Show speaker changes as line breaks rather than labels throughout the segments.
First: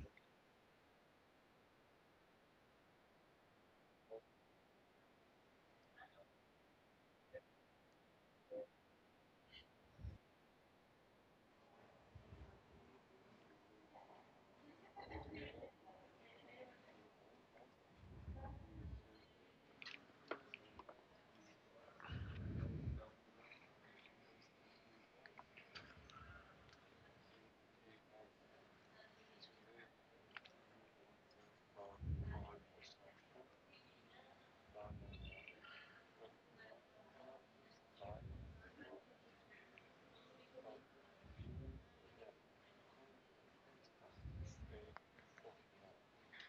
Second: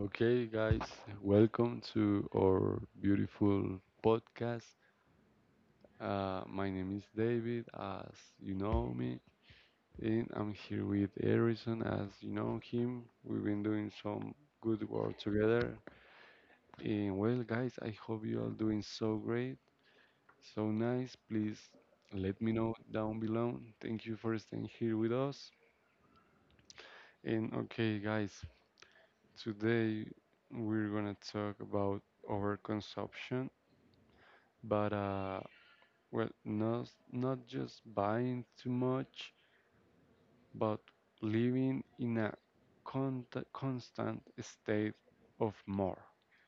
Okay, guys, welcome to our beautiful podcast. My name is David, as you know me, and I'm here with Harrison, as you know him. We've been doing some good work together. And well, guys, I hope you all doing so great, so nice. Please let me know down below. Thank you for staying here with us. And okay, guys, today we're gonna talk about overconsumption but, well, not just buying too much, but living in a constant state of more,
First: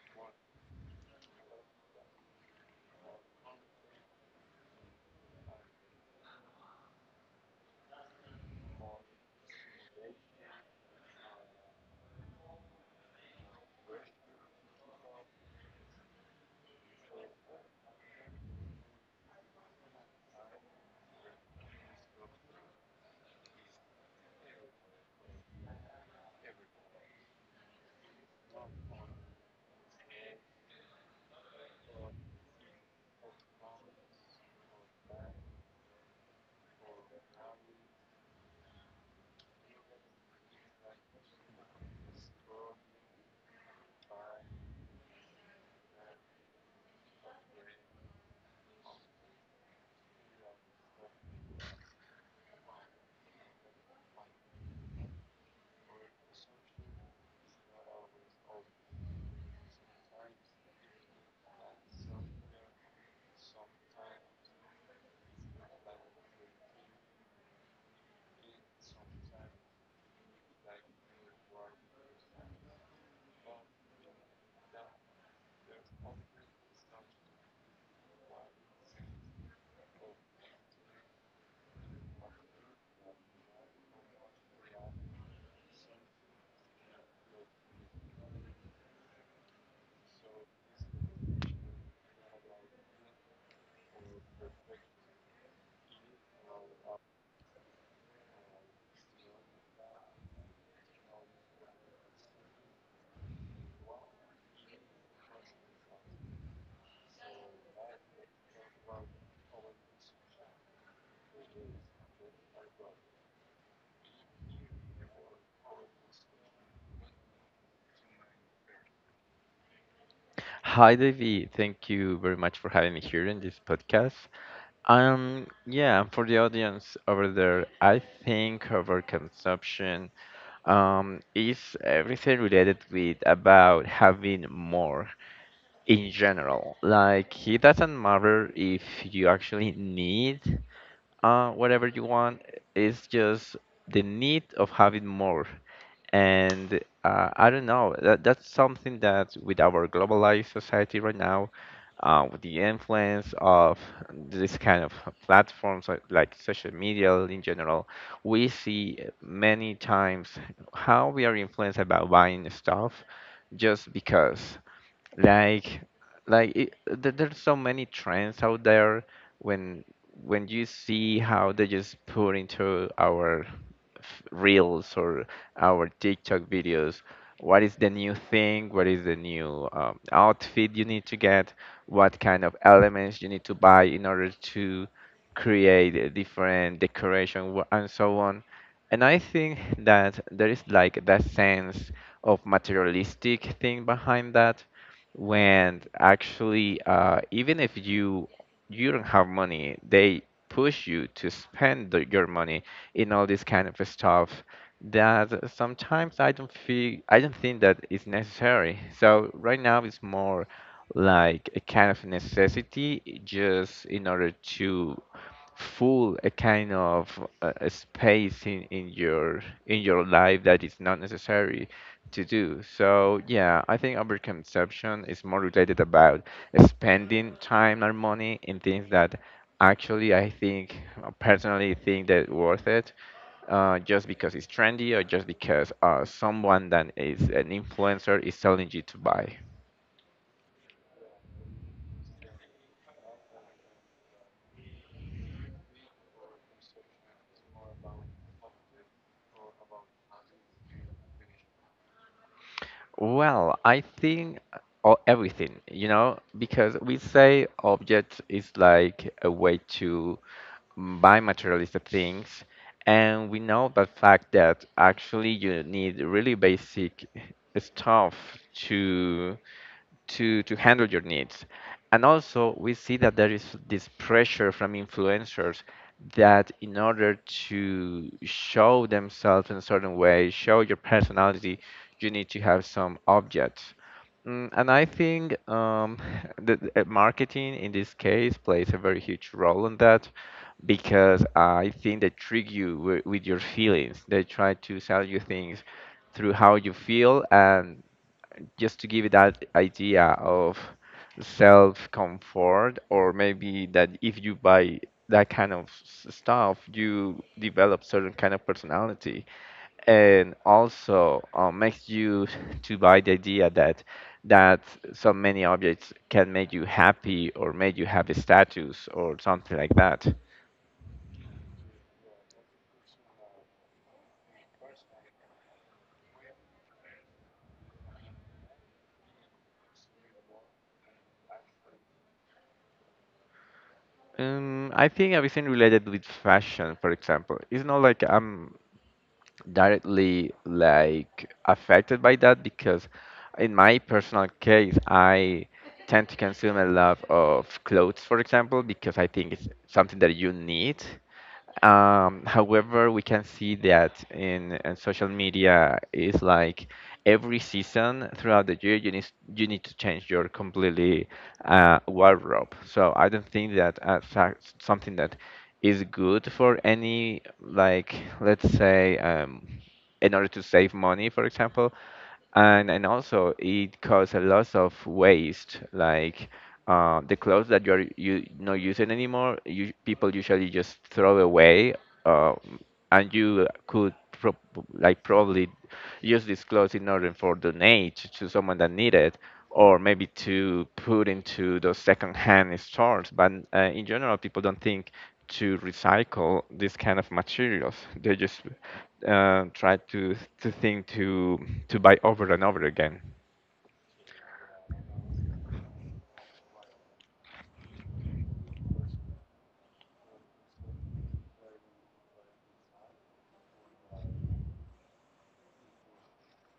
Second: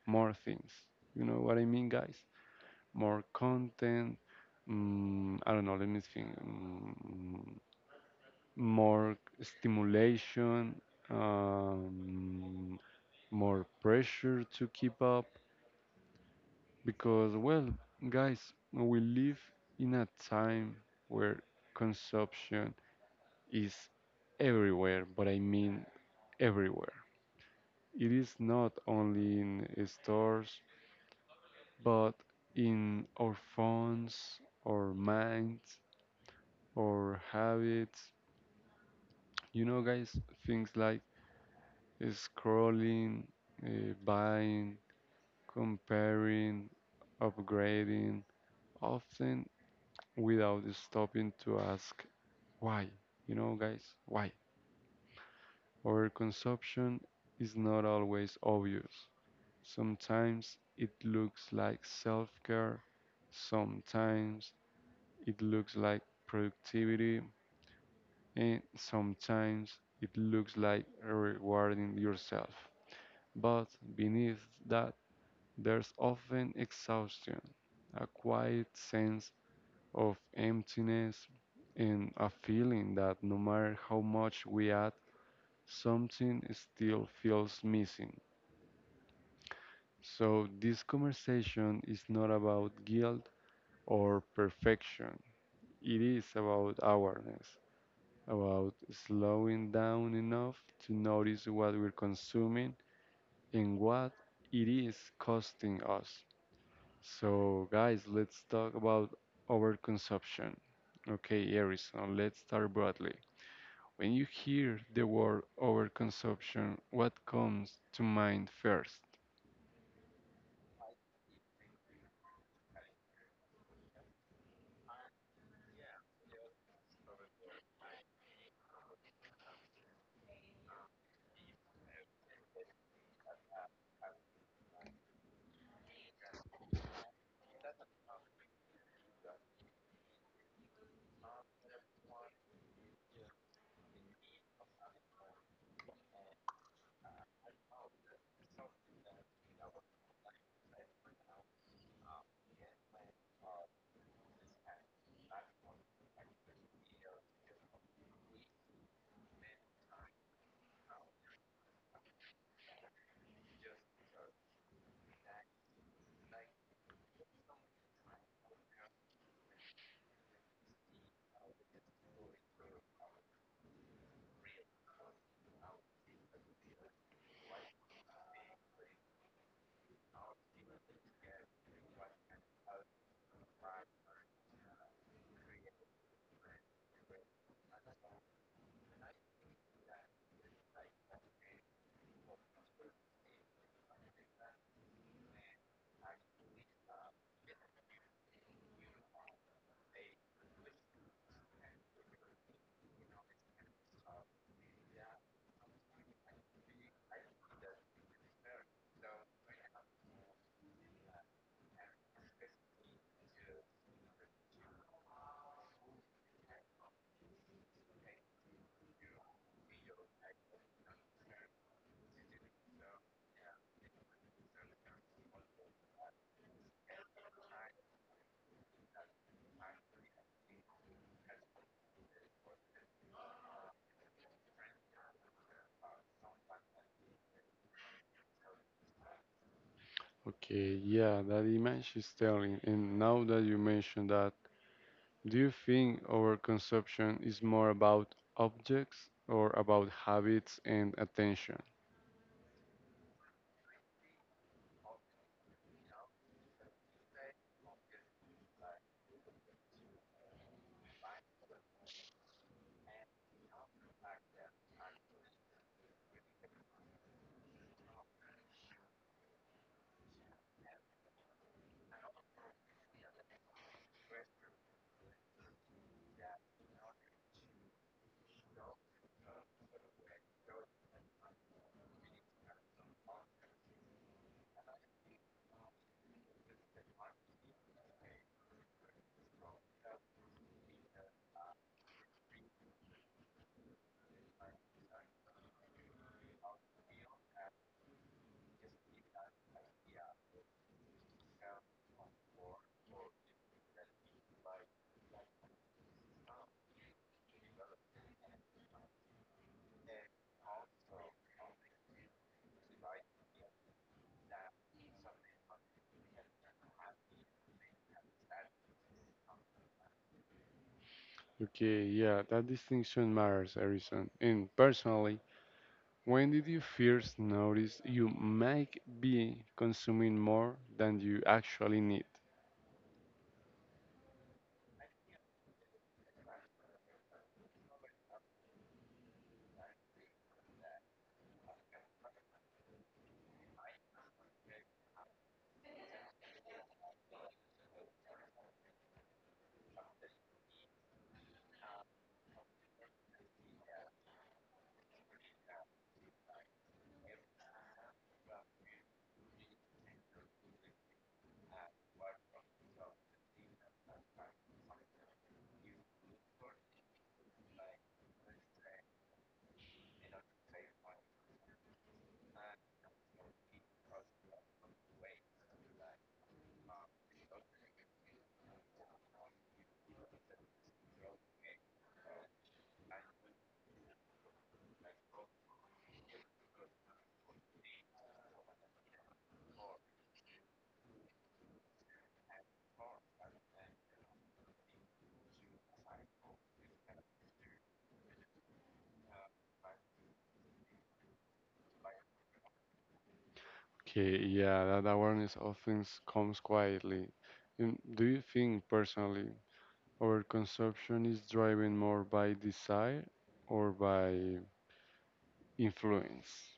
more things. You know what I mean, guys? More content. I don't know. Let me think. More stimulation. Um, more pressure to keep up because, well, guys, we live in a time where consumption is everywhere, but I mean everywhere. It is not only in stores, but in our phones, our minds, our habits. You know, guys, things like scrolling, buying, comparing, upgrading, often without stopping to ask why. You know, guys, why? Our consumption is not always obvious. Sometimes it looks like self care, sometimes it looks like productivity, and sometimes it looks like rewarding yourself. But beneath that, there's often exhaustion, a quiet sense of emptiness, and a feeling that no matter how much we add, something still feels missing. So this conversation is not about guilt or perfection. It is about awareness, about slowing down enough to notice what we're consuming and what it is costing us. So, guys, let's talk about overconsumption. Okay, Harrison, let's start broadly. When you hear the word overconsumption, what comes to mind first?
Hi, David. Thank you very much for having me here in this podcast. Yeah, for the audience over there, I think over consumption is everything related with about having more in general. Like, it doesn't matter if you actually need whatever you want. It's just the need of having more. And I don't know, that's something that with our globalized society right now, with the influence of this kind of platforms like social media in general, we see many times how we are influenced about buying stuff just because like like it, there's so many trends out there when when you see how they just put into our reels or our TikTok videos. What is the new thing? What is the new outfit you need to get? What kind of elements you need to buy in order to create a different decoration and so on? And I think that there is like that sense of materialistic thing behind that when actually even if you don't have money, they push you to spend your money in all this kind of stuff that sometimes I don't think that is necessary. So right now it's more like a kind of necessity just in order to full a kind of a space in your life that is not necessary to do so. Yeah, I think overconsumption is more related about spending time and money in things that actually I think, personally think that worth it, just because it's trendy or just because someone that is an influencer is telling you to buy?
Okay, yeah, that image is telling. And now that you mentioned that, do you think our consumption is more about objects or about habits and attention?
Well, I think or everything, you know, because we say object is like a way to buy materialistic things, and we know the fact that actually you need really basic stuff to to handle your needs. And also, we see that there is this pressure from influencers that in order to show themselves in a certain way, show your personality, you need to have some objects. And I think marketing in this case plays a very huge role in that because I think they trick you with your feelings. They try to sell you things through how you feel, and just to give it that idea of self comfort or maybe that if you buy that kind of stuff, you develop certain kind of personality, and also makes you to buy the idea that so many objects can make you happy or make you have a status or something like that.
Okay, yeah, that distinction matters, Harrison. And personally, when did you first notice you might be consuming more than you actually need?
I think everything related with fashion, for example, it's not like I'm directly like affected by that because in my personal case, I tend to consume a lot of clothes, for example, because I think it's something that you need. However, we can see that in social media is like every season throughout the year you need, you need to change your completely wardrobe. So I don't think that fact, something that is good for any, like, let's say, in order to save money, for example. And also it causes a lot of waste, like the clothes that you're you not using anymore, you, people usually just throw away, uh, and you could like probably use these clothes in order for donate to someone that need it or maybe to put into those second-hand stores. But in general, people don't think to recycle this kind of materials. They just try to think to buy over and over again.
Okay, yeah, that awareness often comes quietly. And do you think personally our consumption is driven more by desire or by influence?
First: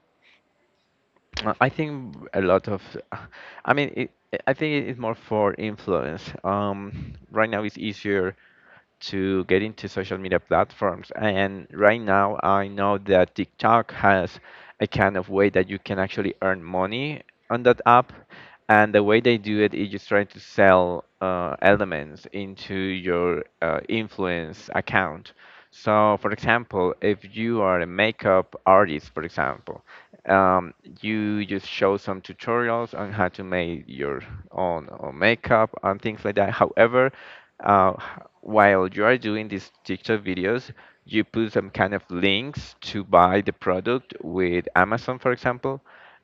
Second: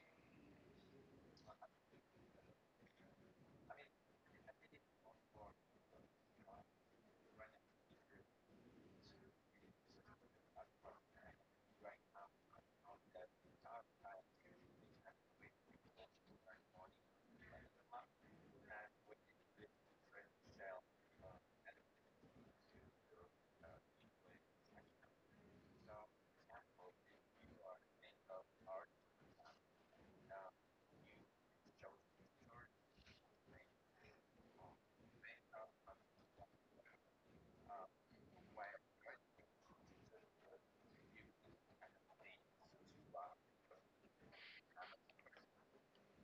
I think a lot of, I mean, it, I think it's more for influence. Right now it's easier to get into social media platforms, and right now I know that TikTok has a kind of way that you can actually earn money on that app, and the way they do it is just trying to sell elements into your influence account. So, for example, if you are a makeup artist, for example, um, you just show some tutorials on how to make your own makeup and things like that. However, uh, while you are doing these TikTok videos, you put some kind of links to buy the product with Amazon, for example.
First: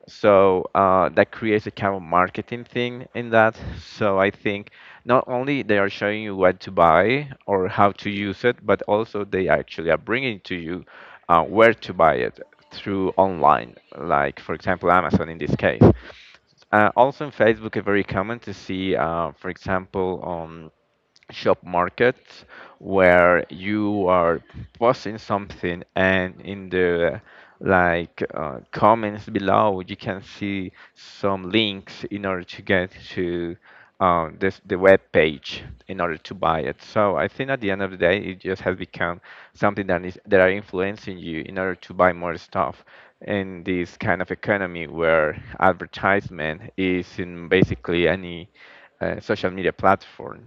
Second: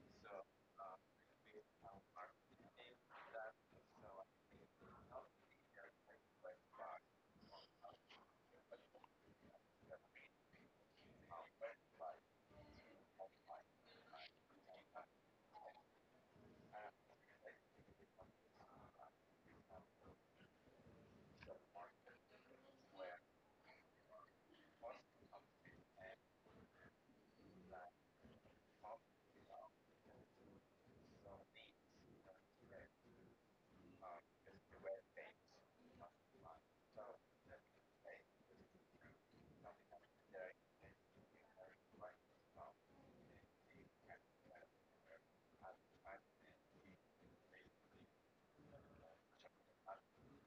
So that creates a kind of marketing thing in that. So I think not only they are showing you what to buy or how to use it, but also they actually are bringing to you where to buy it through online, like, for example, Amazon in this case. Also in Facebook, it's very common to see, for example, shop markets where you are posting something, and in the like comments below you can see some links in order to get to this the web page in order to buy it. So I think at the end of the day, it just has become something that is that are influencing you in order to buy more stuff in this kind of economy where advertisement is in basically any social media platform.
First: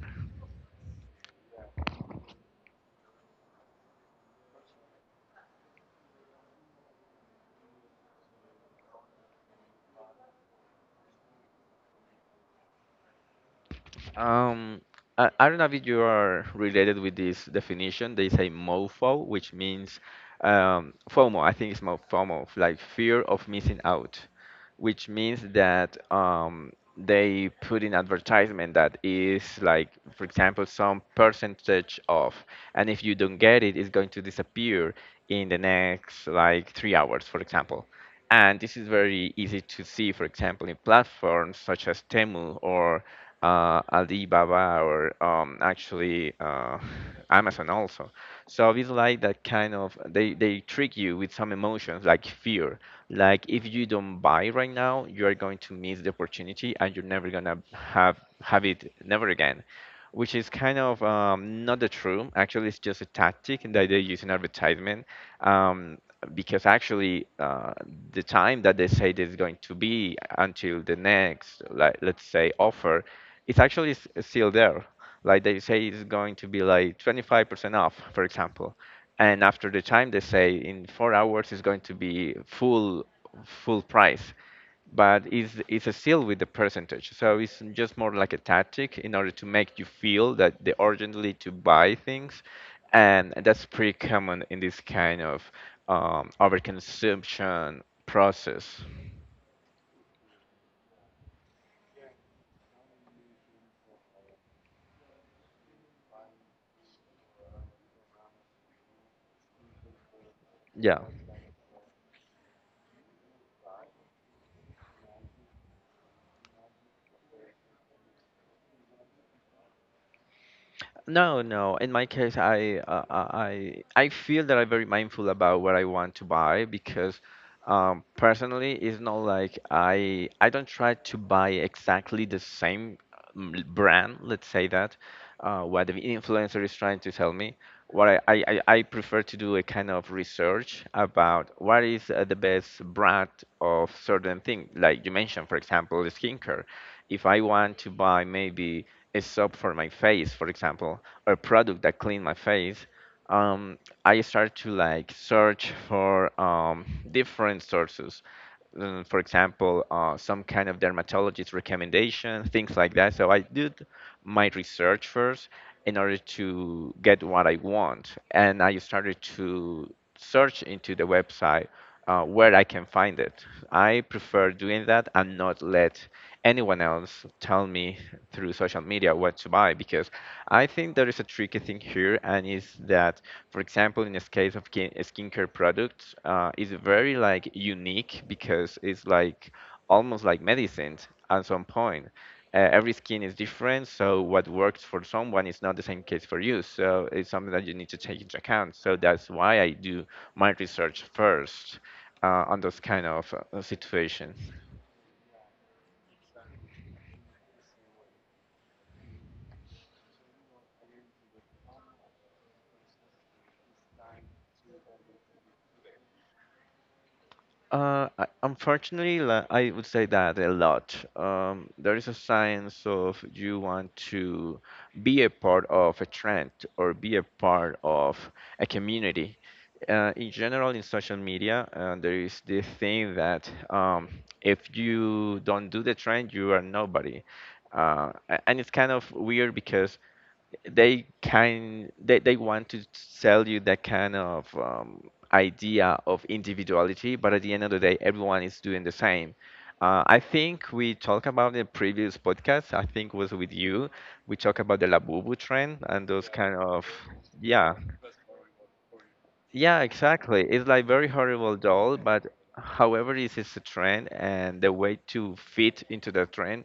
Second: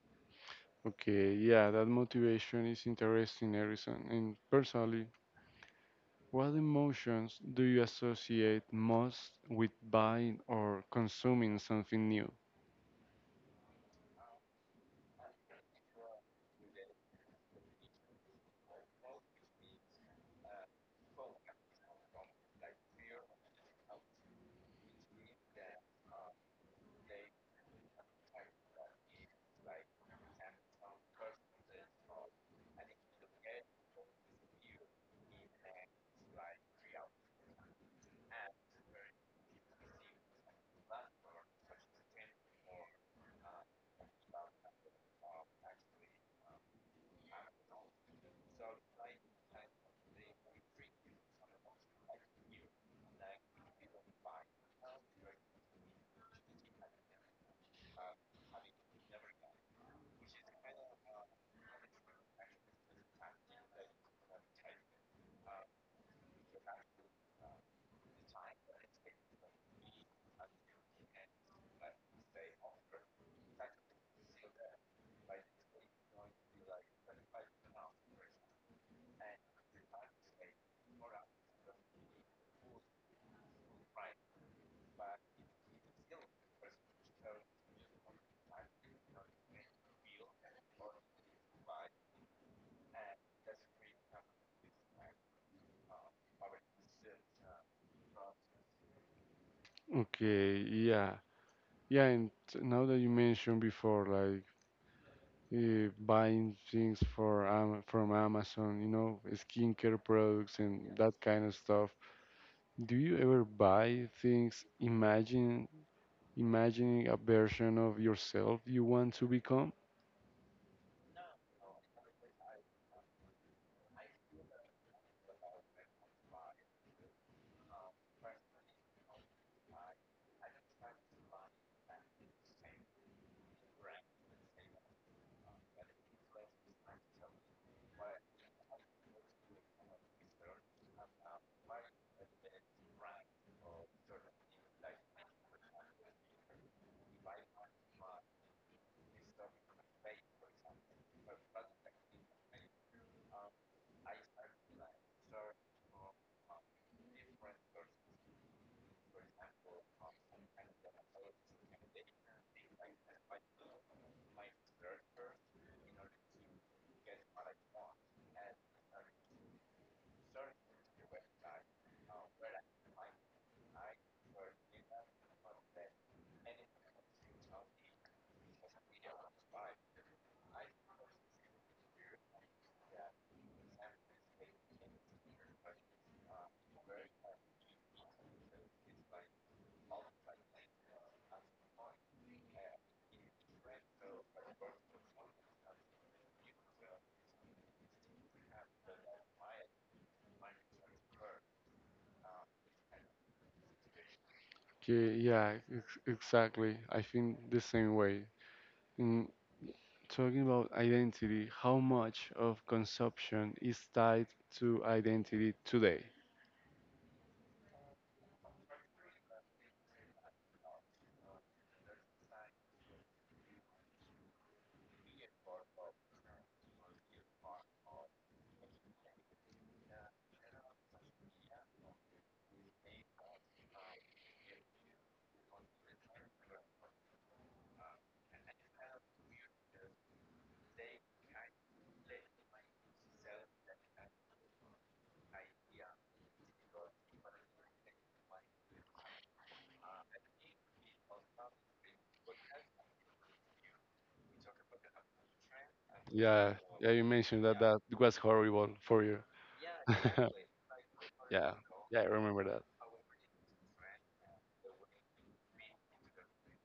Okay, yeah, that motivation is interesting, Harrison. And personally, what emotions do you associate most with buying or consuming something new?
Um, I don't know if you are related with this definition. They say MOFO, which means FOMO. I think it's more FOMO, like fear of missing out, which means that they put in advertisement that is like, for example, some percentage off, and if you don't get it, it's going to disappear in the next like 3 hours, for example. And this is very easy to see, for example, in platforms such as Temu or Alibaba, or actually, Amazon also. So it's like that kind of, they trick you with some emotions like fear. Like if you don't buy right now, you are going to miss the opportunity and you're never gonna have it never again. Which is kind of not the true. Actually, it's just a tactic that they use in advertisement. Um, because actually, the time that they say there's going to be until the next, like, let's say, offer, it's actually still there. Like they say it's going to be like 25% off, for example. And after the time they say, in 4 hours it's going to be full full price. But it's a still with the percentage. So it's just more like a tactic in order to make you feel that they urgently to buy things. And that's pretty common in this kind of overconsumption process.
Okay, yeah, yeah, and now that you mentioned before, like buying things for Am from Amazon, you know, skincare products and yeah,
Yeah.
that kind of stuff. Do you ever buy things, imagining a version of yourself you want to become?
No, no. In my case, I feel that I'm very mindful about what I want to buy because personally, it's not like I don't try to buy exactly the same brand. Let's say that what the influencer is trying to tell me. What I prefer to do a kind of research about what is the best brand of certain thing. Like you mentioned, for example, the skincare. If I want to buy maybe a soap for my face, for example, or product that clean my face, um, I start to like search for different sources. For example, some kind of dermatologist recommendation, things like that. So I did my research first in order to get what I want, and I started to search into the website where I can find it. I prefer doing that and not let anyone else tell me through social media what to buy because I think there is a tricky thing here, and is that, for example, in this case of skincare products, is very like unique because it's like almost like medicine at some point. Every skin is different, so what works for someone is not the same case for you. So it's something that you need to take into account. So that's why I do my research first on those kind of situation.
Okay, yeah, exactly. I think the same way. In talking about identity, how much of consumption is tied to identity today?
Unfortunately, I would say that a lot. There is a science of you want to be a part of a trend or be a part of a community. In general, in social media, there is this thing that if you don't do the trend, you are nobody. And it's kind of weird because they want to sell you that kind of idea of individuality, but at the end of the day everyone is doing the same. I think we talked about the previous podcast, I think was with you, we talked about the labubu trend and those kind
Yeah,
of,
yeah, you mentioned that
yeah,
that was horrible for you.
yeah, exactly. It's like very
Yeah,
horrible doll,
yeah, I
but
remember that.
however, this is a trend, and the way to fit into the trend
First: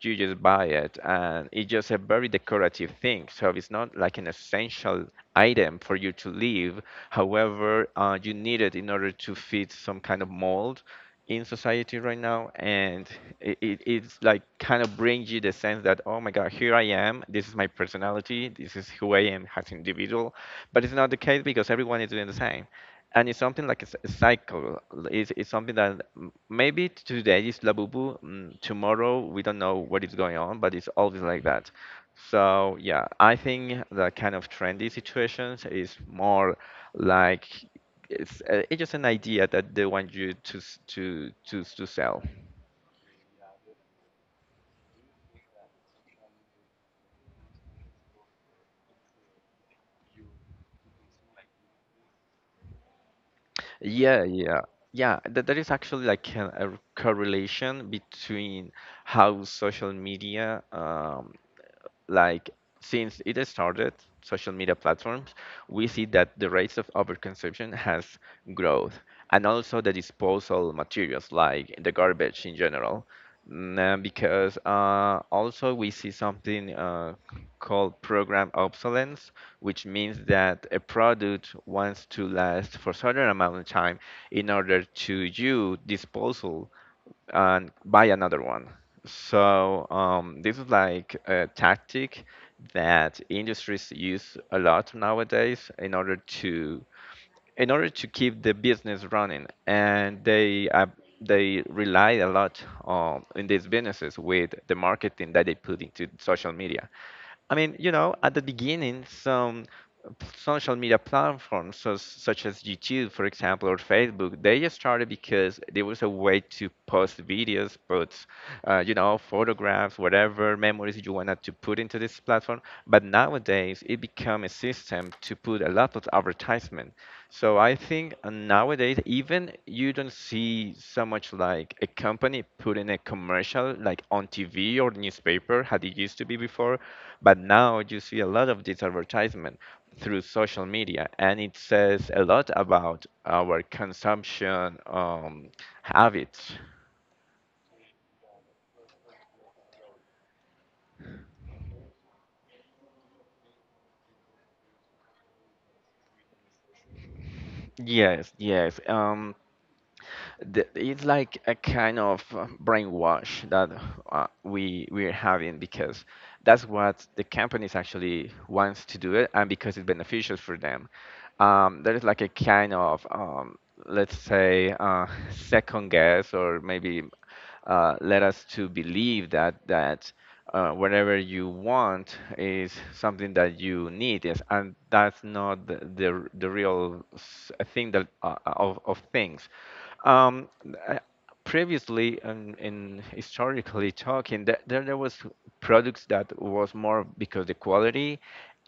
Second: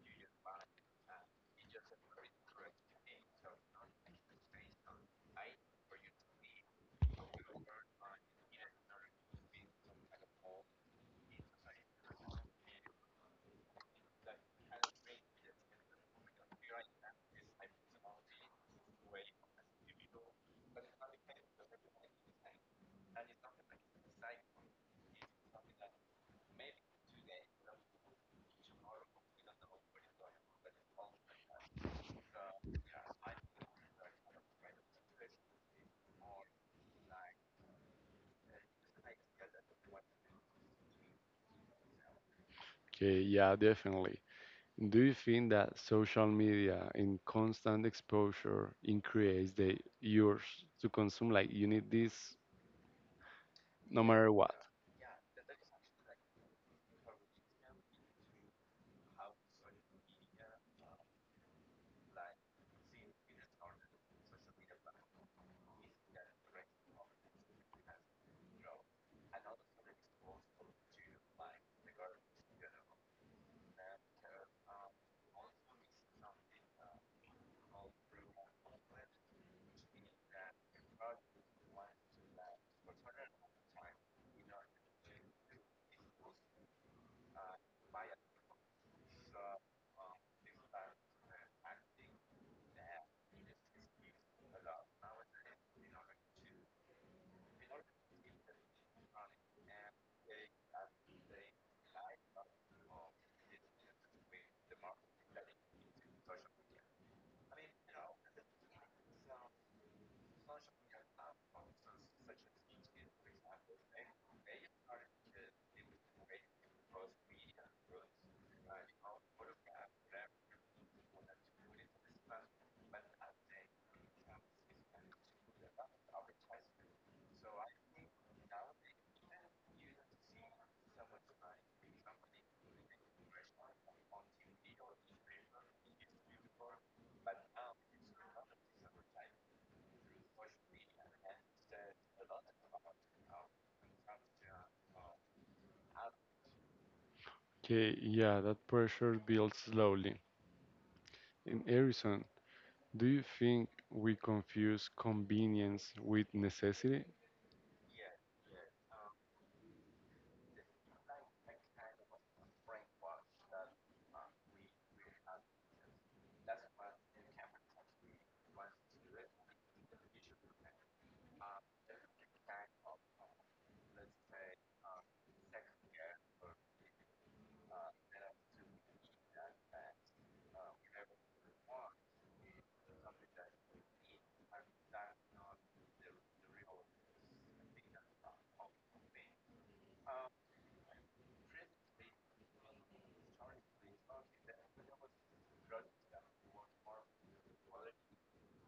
you just buy it and it's just a very decorative thing so it's not like an essential item for you to live however you need it in order to fit some kind of mold in society right now and it's like kind of brings you the sense that oh my god, here I am, this is my personality, this is who I am as an individual, but it's not the case because everyone is doing the same. And it's something like a cycle. It's something that maybe today is Labubu, tomorrow we don't know what is going on, but it's always like that. So yeah, I think the kind of trendy situations is more like it's just an idea that they want you to sell.
Okay, yeah, definitely. Do you think that social media and constant exposure increase the urge to consume? Like you need this no
Yeah,
matter what.
yeah. Yeah, that is actually like a correlation between how social media like since it started social media platforms we see that the rates of overconsumption has growth, and also the disposal materials like the garbage in general. Because also we see something called program obsolescence, which means that a product wants to last for certain amount of time in order to you disposal and buy another one. So this is like a tactic that industries use a lot nowadays in order to keep the business running, and they rely a lot on in these businesses with the marketing that they put into social media. I mean, you know, at the beginning, some social media platforms, so, such as YouTube, for example, or Facebook, they just started because there was a way to post videos, post, you know, photographs, whatever memories you wanted to put into this platform. But nowadays, it become a system to put a lot of advertisement. So I think nowadays, even you don't see so much like a company putting a commercial like on TV or newspaper, how it used to be before, but now you see a lot of this advertisement through social media, and it says a lot about our consumption habits.
Okay, yeah, that pressure builds slowly. In Harrison, do you think we confuse convenience with necessity?
Yes, yes. The, it's like a kind of brainwash that we we're having because that's what the companies actually wants to do it, and because it's beneficial for them. Um, there is like a kind of let's say second guess or maybe led us to believe that whatever you want is something that you need, yes, and that's not the, real thing that of things um, uh, previously and in historically talking there there was products that was more because the quality.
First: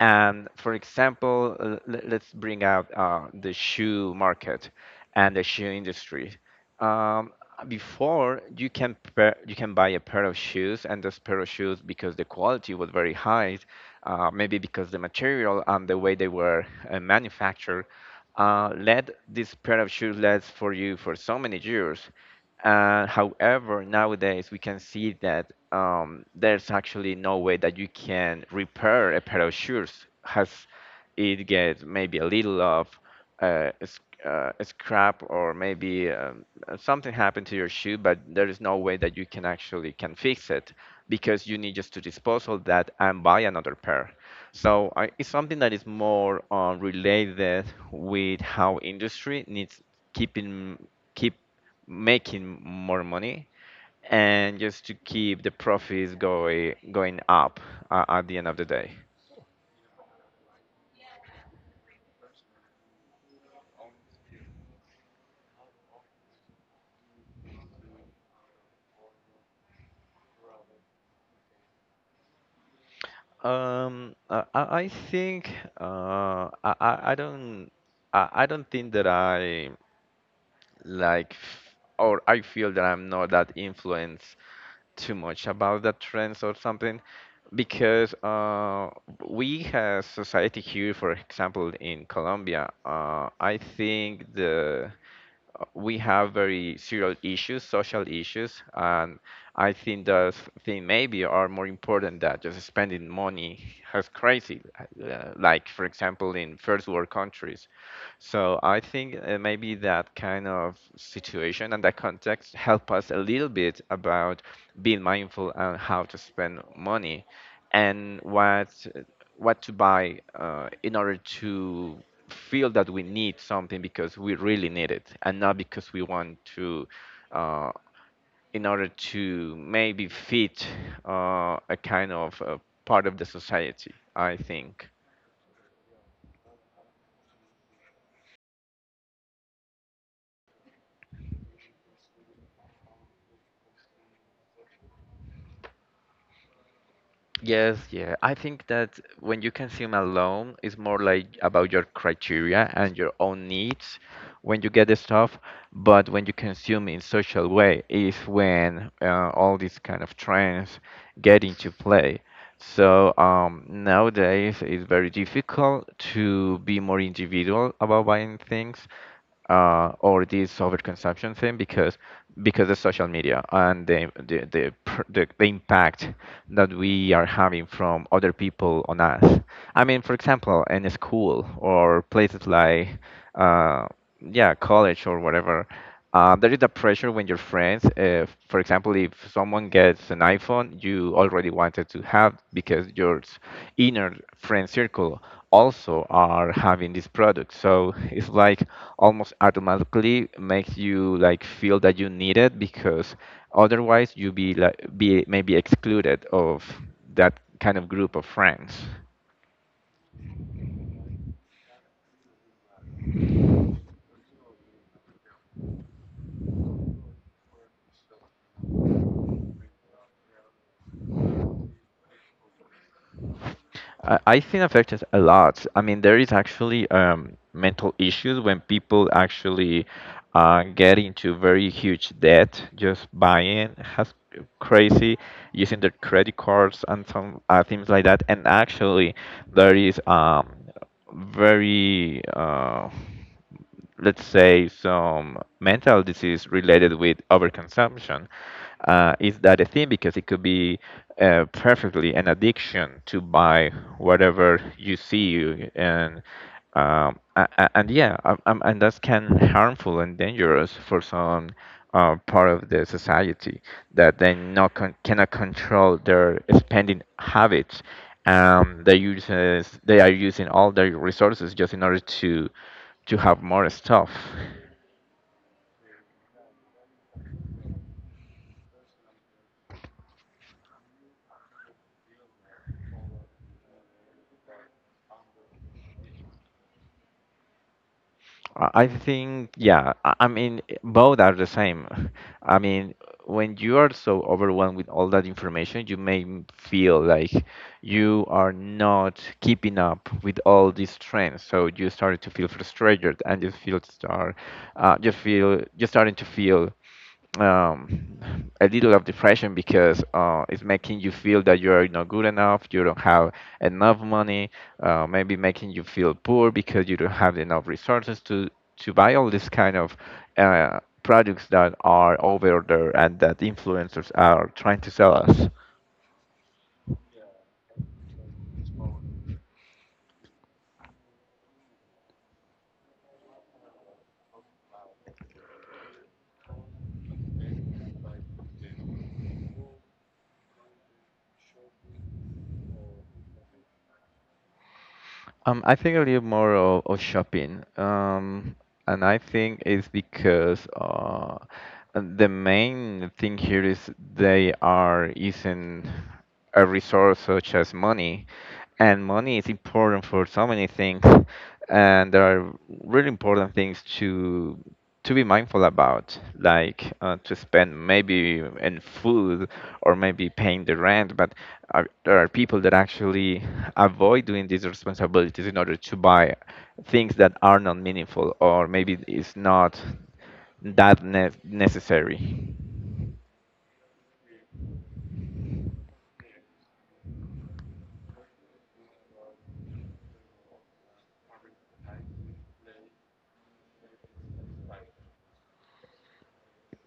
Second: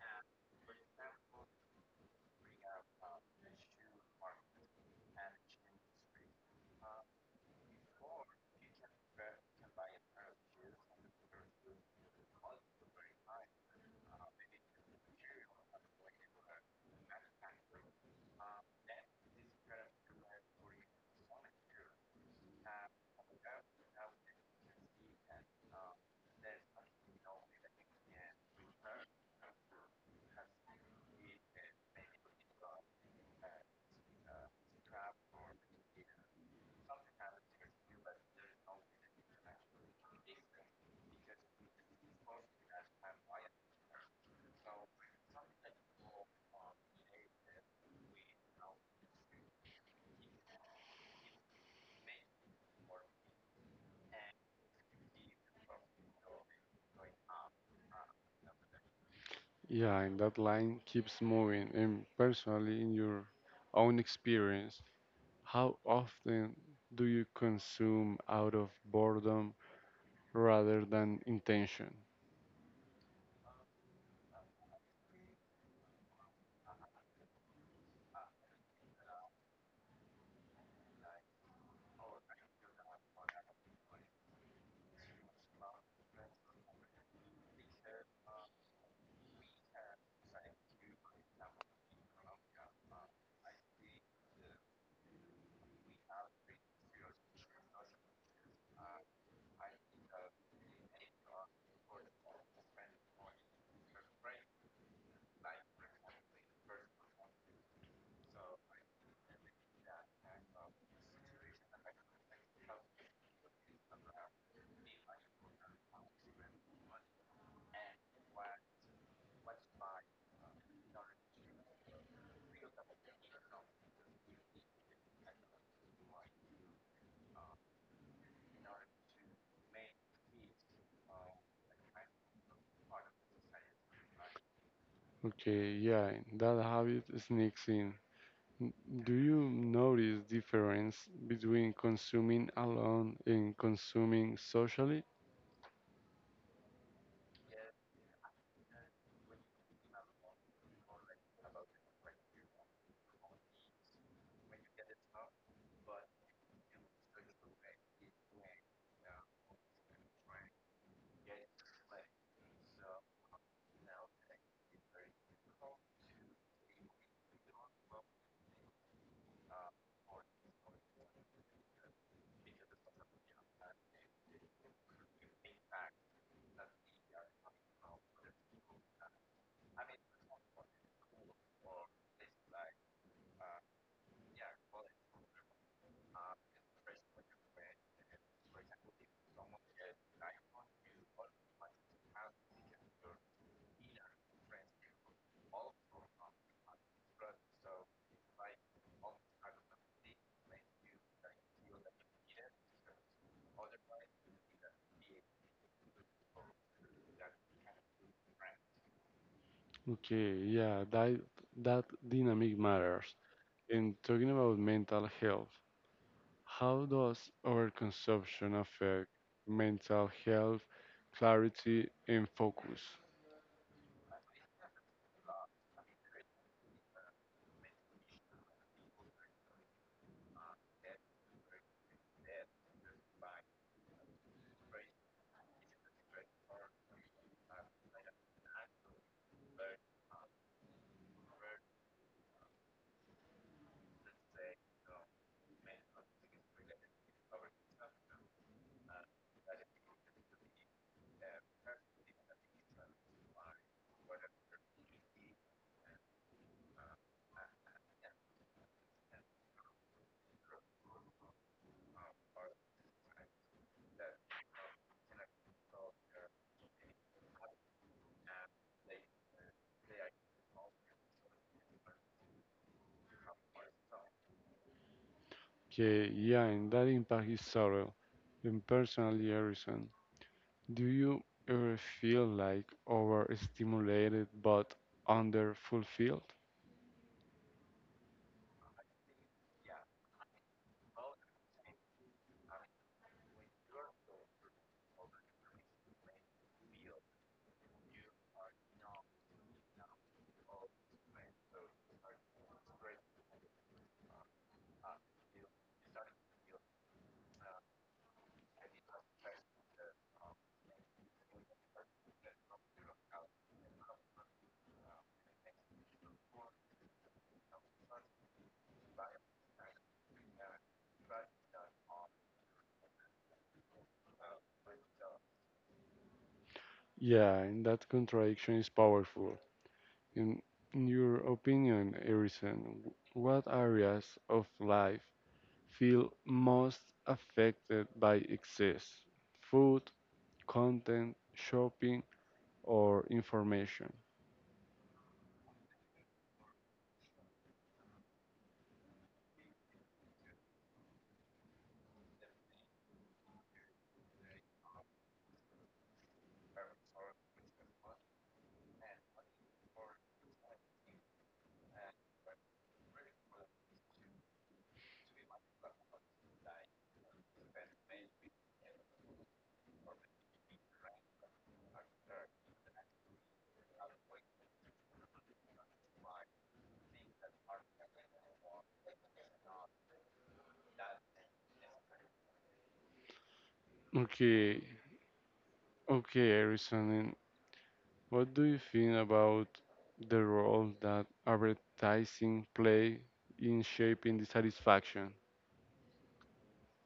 And for example, let's bring out the shoe market and the shoe industry. Um, Before you can pair, you can buy a pair of shoes, and this pair of shoes, because the quality was very high, maybe because the material and the way they were manufactured, led this pair of shoes lasts for you for so many years. However, nowadays we can see that there's actually no way that you can repair a pair of shoes as it gets maybe a little of a scrap or maybe something happened to your shoe, but there is no way that you can actually can fix it because you need just to dispose of that and buy another pair. So I, it's something that is more related with how industry needs keeping keep making more money and just to keep the profits going going up at the end of the day.
Yeah, and that line keeps moving. And personally, in your own experience, how often do you consume out of boredom rather than intention?
I I think I, I don't I don't think that I like or I feel that I'm not that influenced too much about the trends or something because we as society here, for example, in Colombia, I think the we have very serious issues, social issues, and I think those things maybe are more important than just spending money as crazy, like for example in first world countries. So I think maybe that kind of situation and that context help us a little bit about being mindful and how to spend money and what to buy in order to feel that we need something because we really need it and not because we want to uh, in order to maybe fit a kind of part of the society, I think.
Okay, yeah, and that habit sneaks in. N- Do you notice difference between consuming alone and consuming socially?
Yes, yeah. I think that when you consume alone, it's more like about your criteria and your own needs when you get the stuff. But when you consume in social way, is when all these kind of trends get into play. So nowadays, it's very difficult to be more individual about buying things or this over consumption thing because the social media and the the impact that we are having from other people on us. I mean, for example, in a school or places like uh, yeah, college or whatever. There is a pressure when your friends, for example, if someone gets an iPhone, you already wanted to have because your inner friend circle also are having this product. So it's like almost automatically makes you like feel that you need it because otherwise you be like be maybe excluded of that kind of group of friends.
Okay, yeah, that dynamic matters. And talking about mental health, how does overconsumption affect mental health, clarity, and focus?
I think affected a lot. I mean, there is actually mental issues when people actually get into very huge debt just buying has crazy using their credit cards and some things like that. And actually, there is very let's say some mental disease related with overconsumption is that a thing because it could be perfectly an addiction to buy whatever you see and and yeah and that's can harmful and dangerous for some part of the society that they not cannot control their spending habits they uses they are using all their resources just in order to have more stuff.
Okay, yeah, and that impact is subtle. And personally, Harrison, do you ever feel like overstimulated but underfulfilled?
I think, yeah, I mean, both are the same. I mean, when you are so overwhelmed with all that information, you may feel like you are not keeping up with all these trends. So you started to feel frustrated and you feel start, you feel, you're starting to feel um, a little of depression because it's making you feel that you are not good enough, you don't have enough money, maybe making you feel poor because you don't have enough resources to buy all this kind of products that are over there and that influencers are trying to sell us.
Yeah, and that contradiction is powerful. In your opinion, Harrison, what areas of life feel most affected by excess? Food, content, shopping, or information?
I think a little more of shopping. And I think it's because the main thing here is they are using a resource such as money, and money is important for so many things, and there are really important things to be mindful about, like to spend maybe in food or maybe paying the rent. But are, there are people that actually avoid doing these responsibilities in order to buy things that are not meaningful or maybe it's not that necessary.
Okay, okay, Harrison, and what do you think about the role that advertising play in shaping the satisfaction?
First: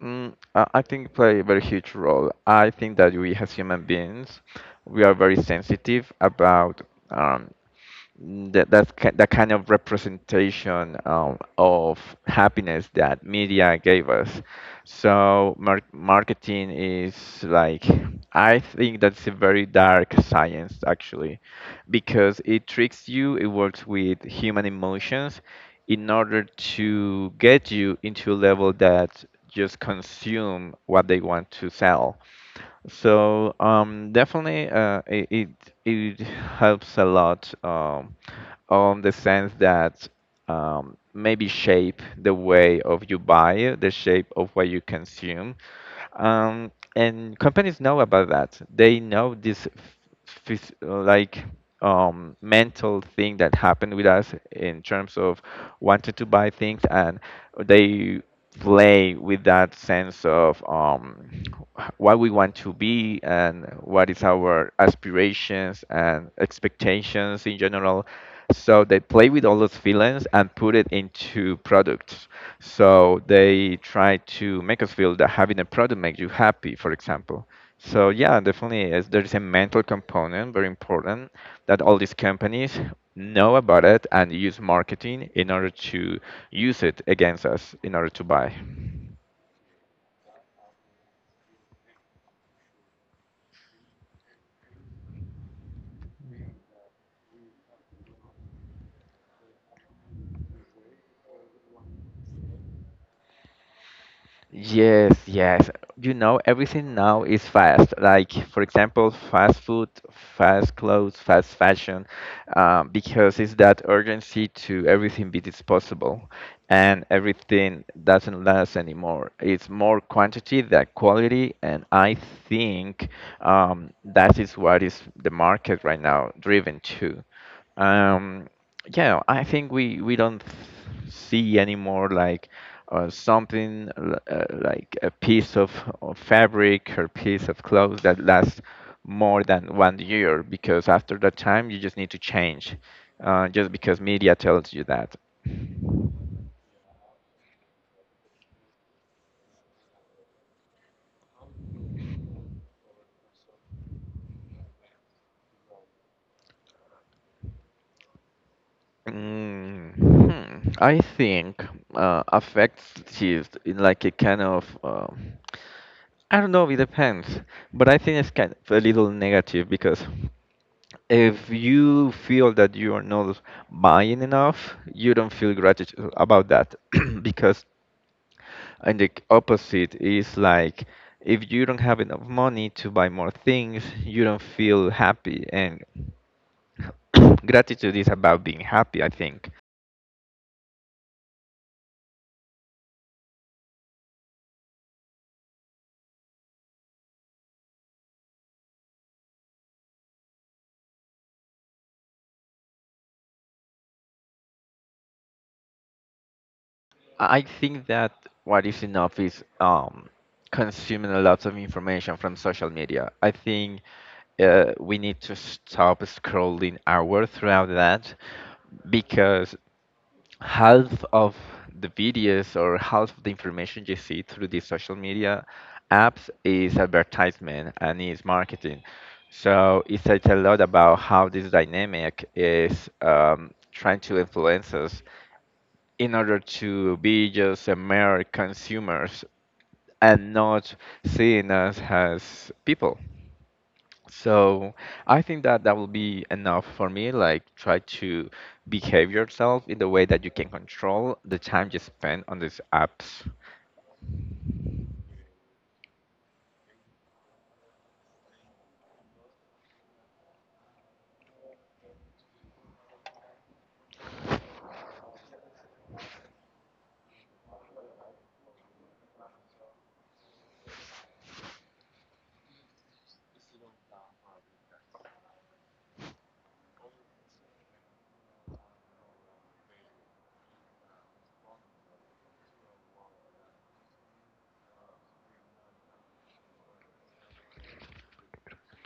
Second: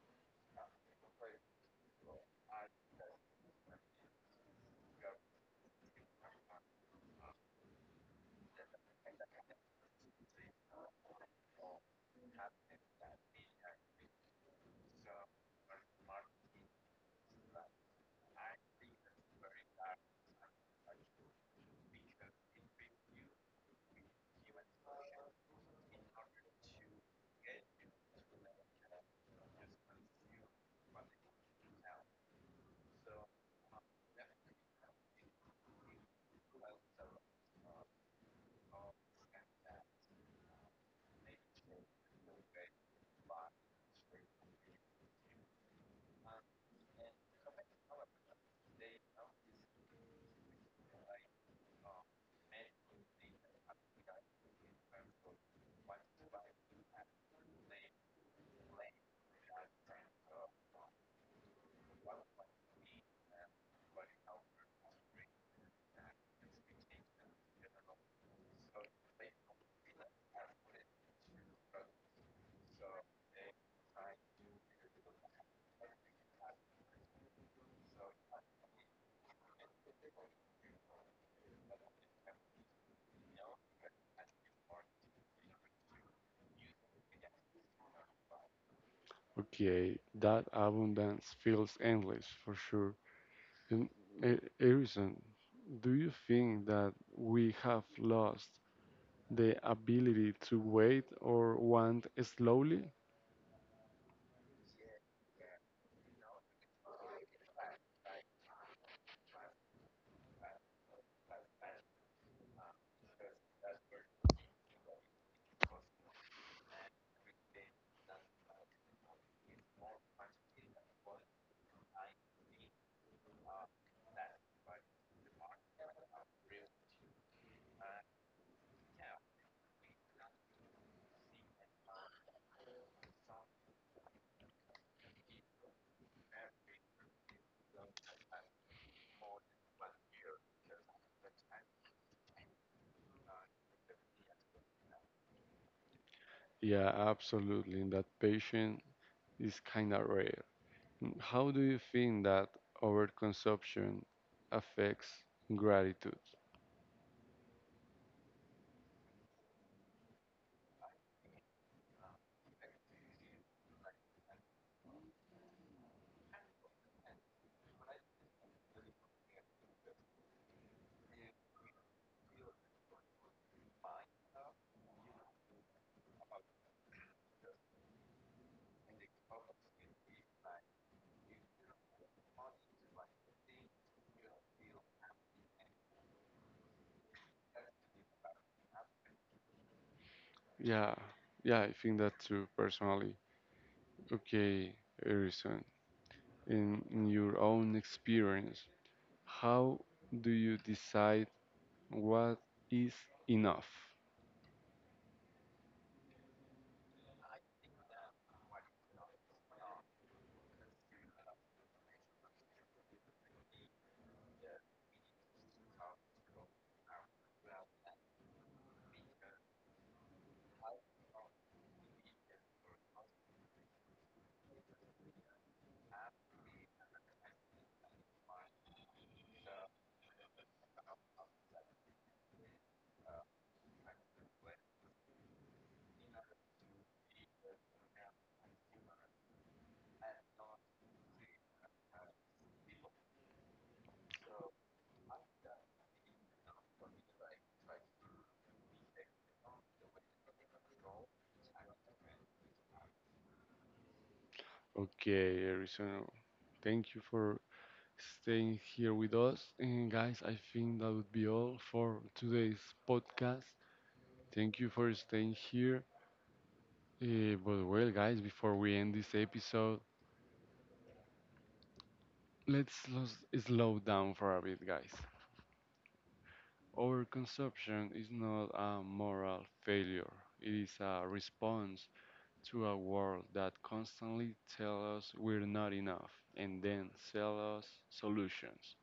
I think it play a very huge role. I think that we as human beings, we are very sensitive about um, that that kind of representation of happiness that media gave us. So mar marketing is like I think that's a very dark science actually, because it tricks you. It works with human emotions, in order to get you into a level that just consume what they want to sell. So definitely, it it helps a lot on the sense that maybe shape the way of you buy, the shape of what you consume, and companies know about that. They know this like mental thing that happened with us in terms of wanting to buy things, and they play with that sense of what we want to be and what is our aspirations and expectations in general. So they play with all those feelings and put it into products. So they try to make us feel that having a product makes you happy, for example. So yeah, definitely is there is a mental component, very important, that all these companies know about it and use marketing in order to use it against us in order to buy.
Okay, that abundance feels endless for sure. And Harrison, do you think that we have lost the ability to wait or want slowly?
Yes, yes. You know, everything now is fast. Like, for example, fast food, fast clothes, fast fashion, because it's that urgency to everything be disposable, and everything doesn't last anymore. It's more quantity than quality, and I think that is what is the market right now driven to. Um, yeah, I think we don't see anymore like like a piece of fabric or piece of clothes that lasts more than one year because after that time you just need to change just because media tells you that.
Yeah, absolutely. That patience is kind of rare. How do you think that overconsumption affects gratitude?
Mm, hmm, I think affects is in like a kind of I don't know, it depends, but I think it's kind of a little negative because if you feel that you are not buying enough, you don't feel gratitude about that because and the opposite is like if you don't have enough money to buy more things, you don't feel happy and gratitude is about being happy, I think.
Yeah, yeah, I think that too personally. Okay, Harrison, in your own experience, how do you decide? What is enough?
I think that what is enough is consuming a lot of information from social media. I think we need to stop scrolling hours throughout that because half of the videos or half of the information you see through these social media apps is advertisement and is marketing. So it says a lot about how this dynamic is trying to influence us in order to be just a mere consumers and not seeing us as people. So I think that that will be enough for me. Like try to behave yourself in the way that you can control the time you spend on these apps.
Okay, Arizona. Thank you for staying here with us. And guys, I think that would be all for today's podcast. Thank you for staying here. But well, guys, before we end this episode, let's slow down for a bit, guys. Overconsumption is not a moral failure. It is a response to a world that constantly tells us we're not enough and then sell us solutions.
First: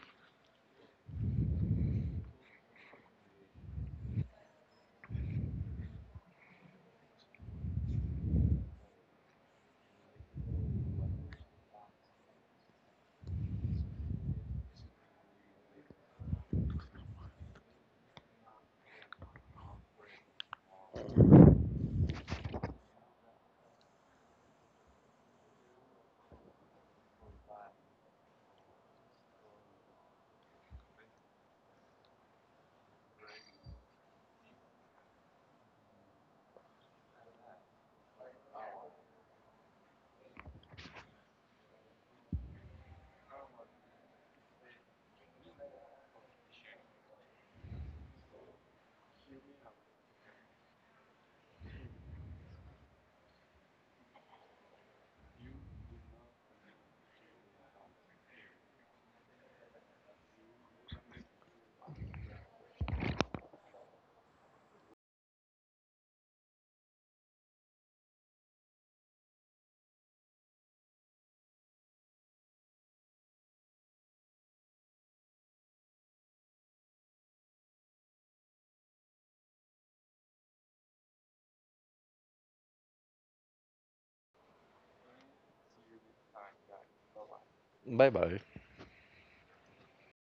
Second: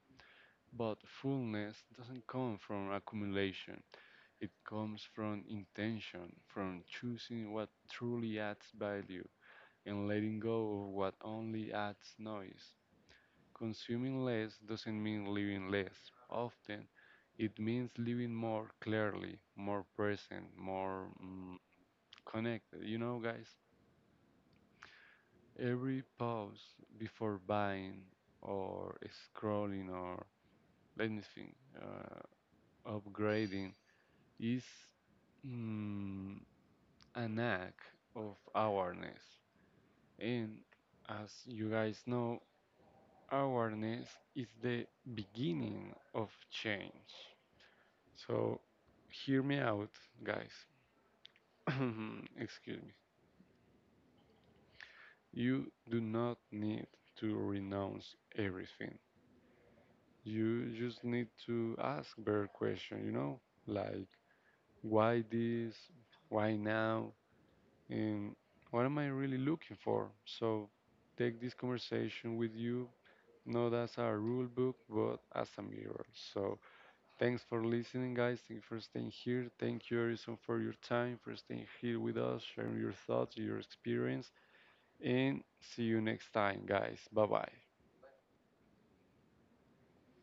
But fullness doesn't come from accumulation, it comes from intention, from choosing what truly adds value and letting go of what only adds noise. Consuming less doesn't mean living less. Often, it means living more clearly, more present, more connected. You know, guys? Every pause before buying or scrolling or let me think, uh, upgrading is mm, an act of awareness. And as you guys know, awareness is the beginning of change. So hear me out, guys. Excuse me. You do not need to renounce everything. You just need to ask better question, you know, like why this, why now, and what am I really looking for? So take this conversation with you, not as a rule book, but as a mirror. So thanks for listening, guys. Thank you for staying here. Thank you, Harrison, for your time, for staying here with us, sharing your thoughts, your experience, and see you next time, guys. Bye bye.
Bye bye.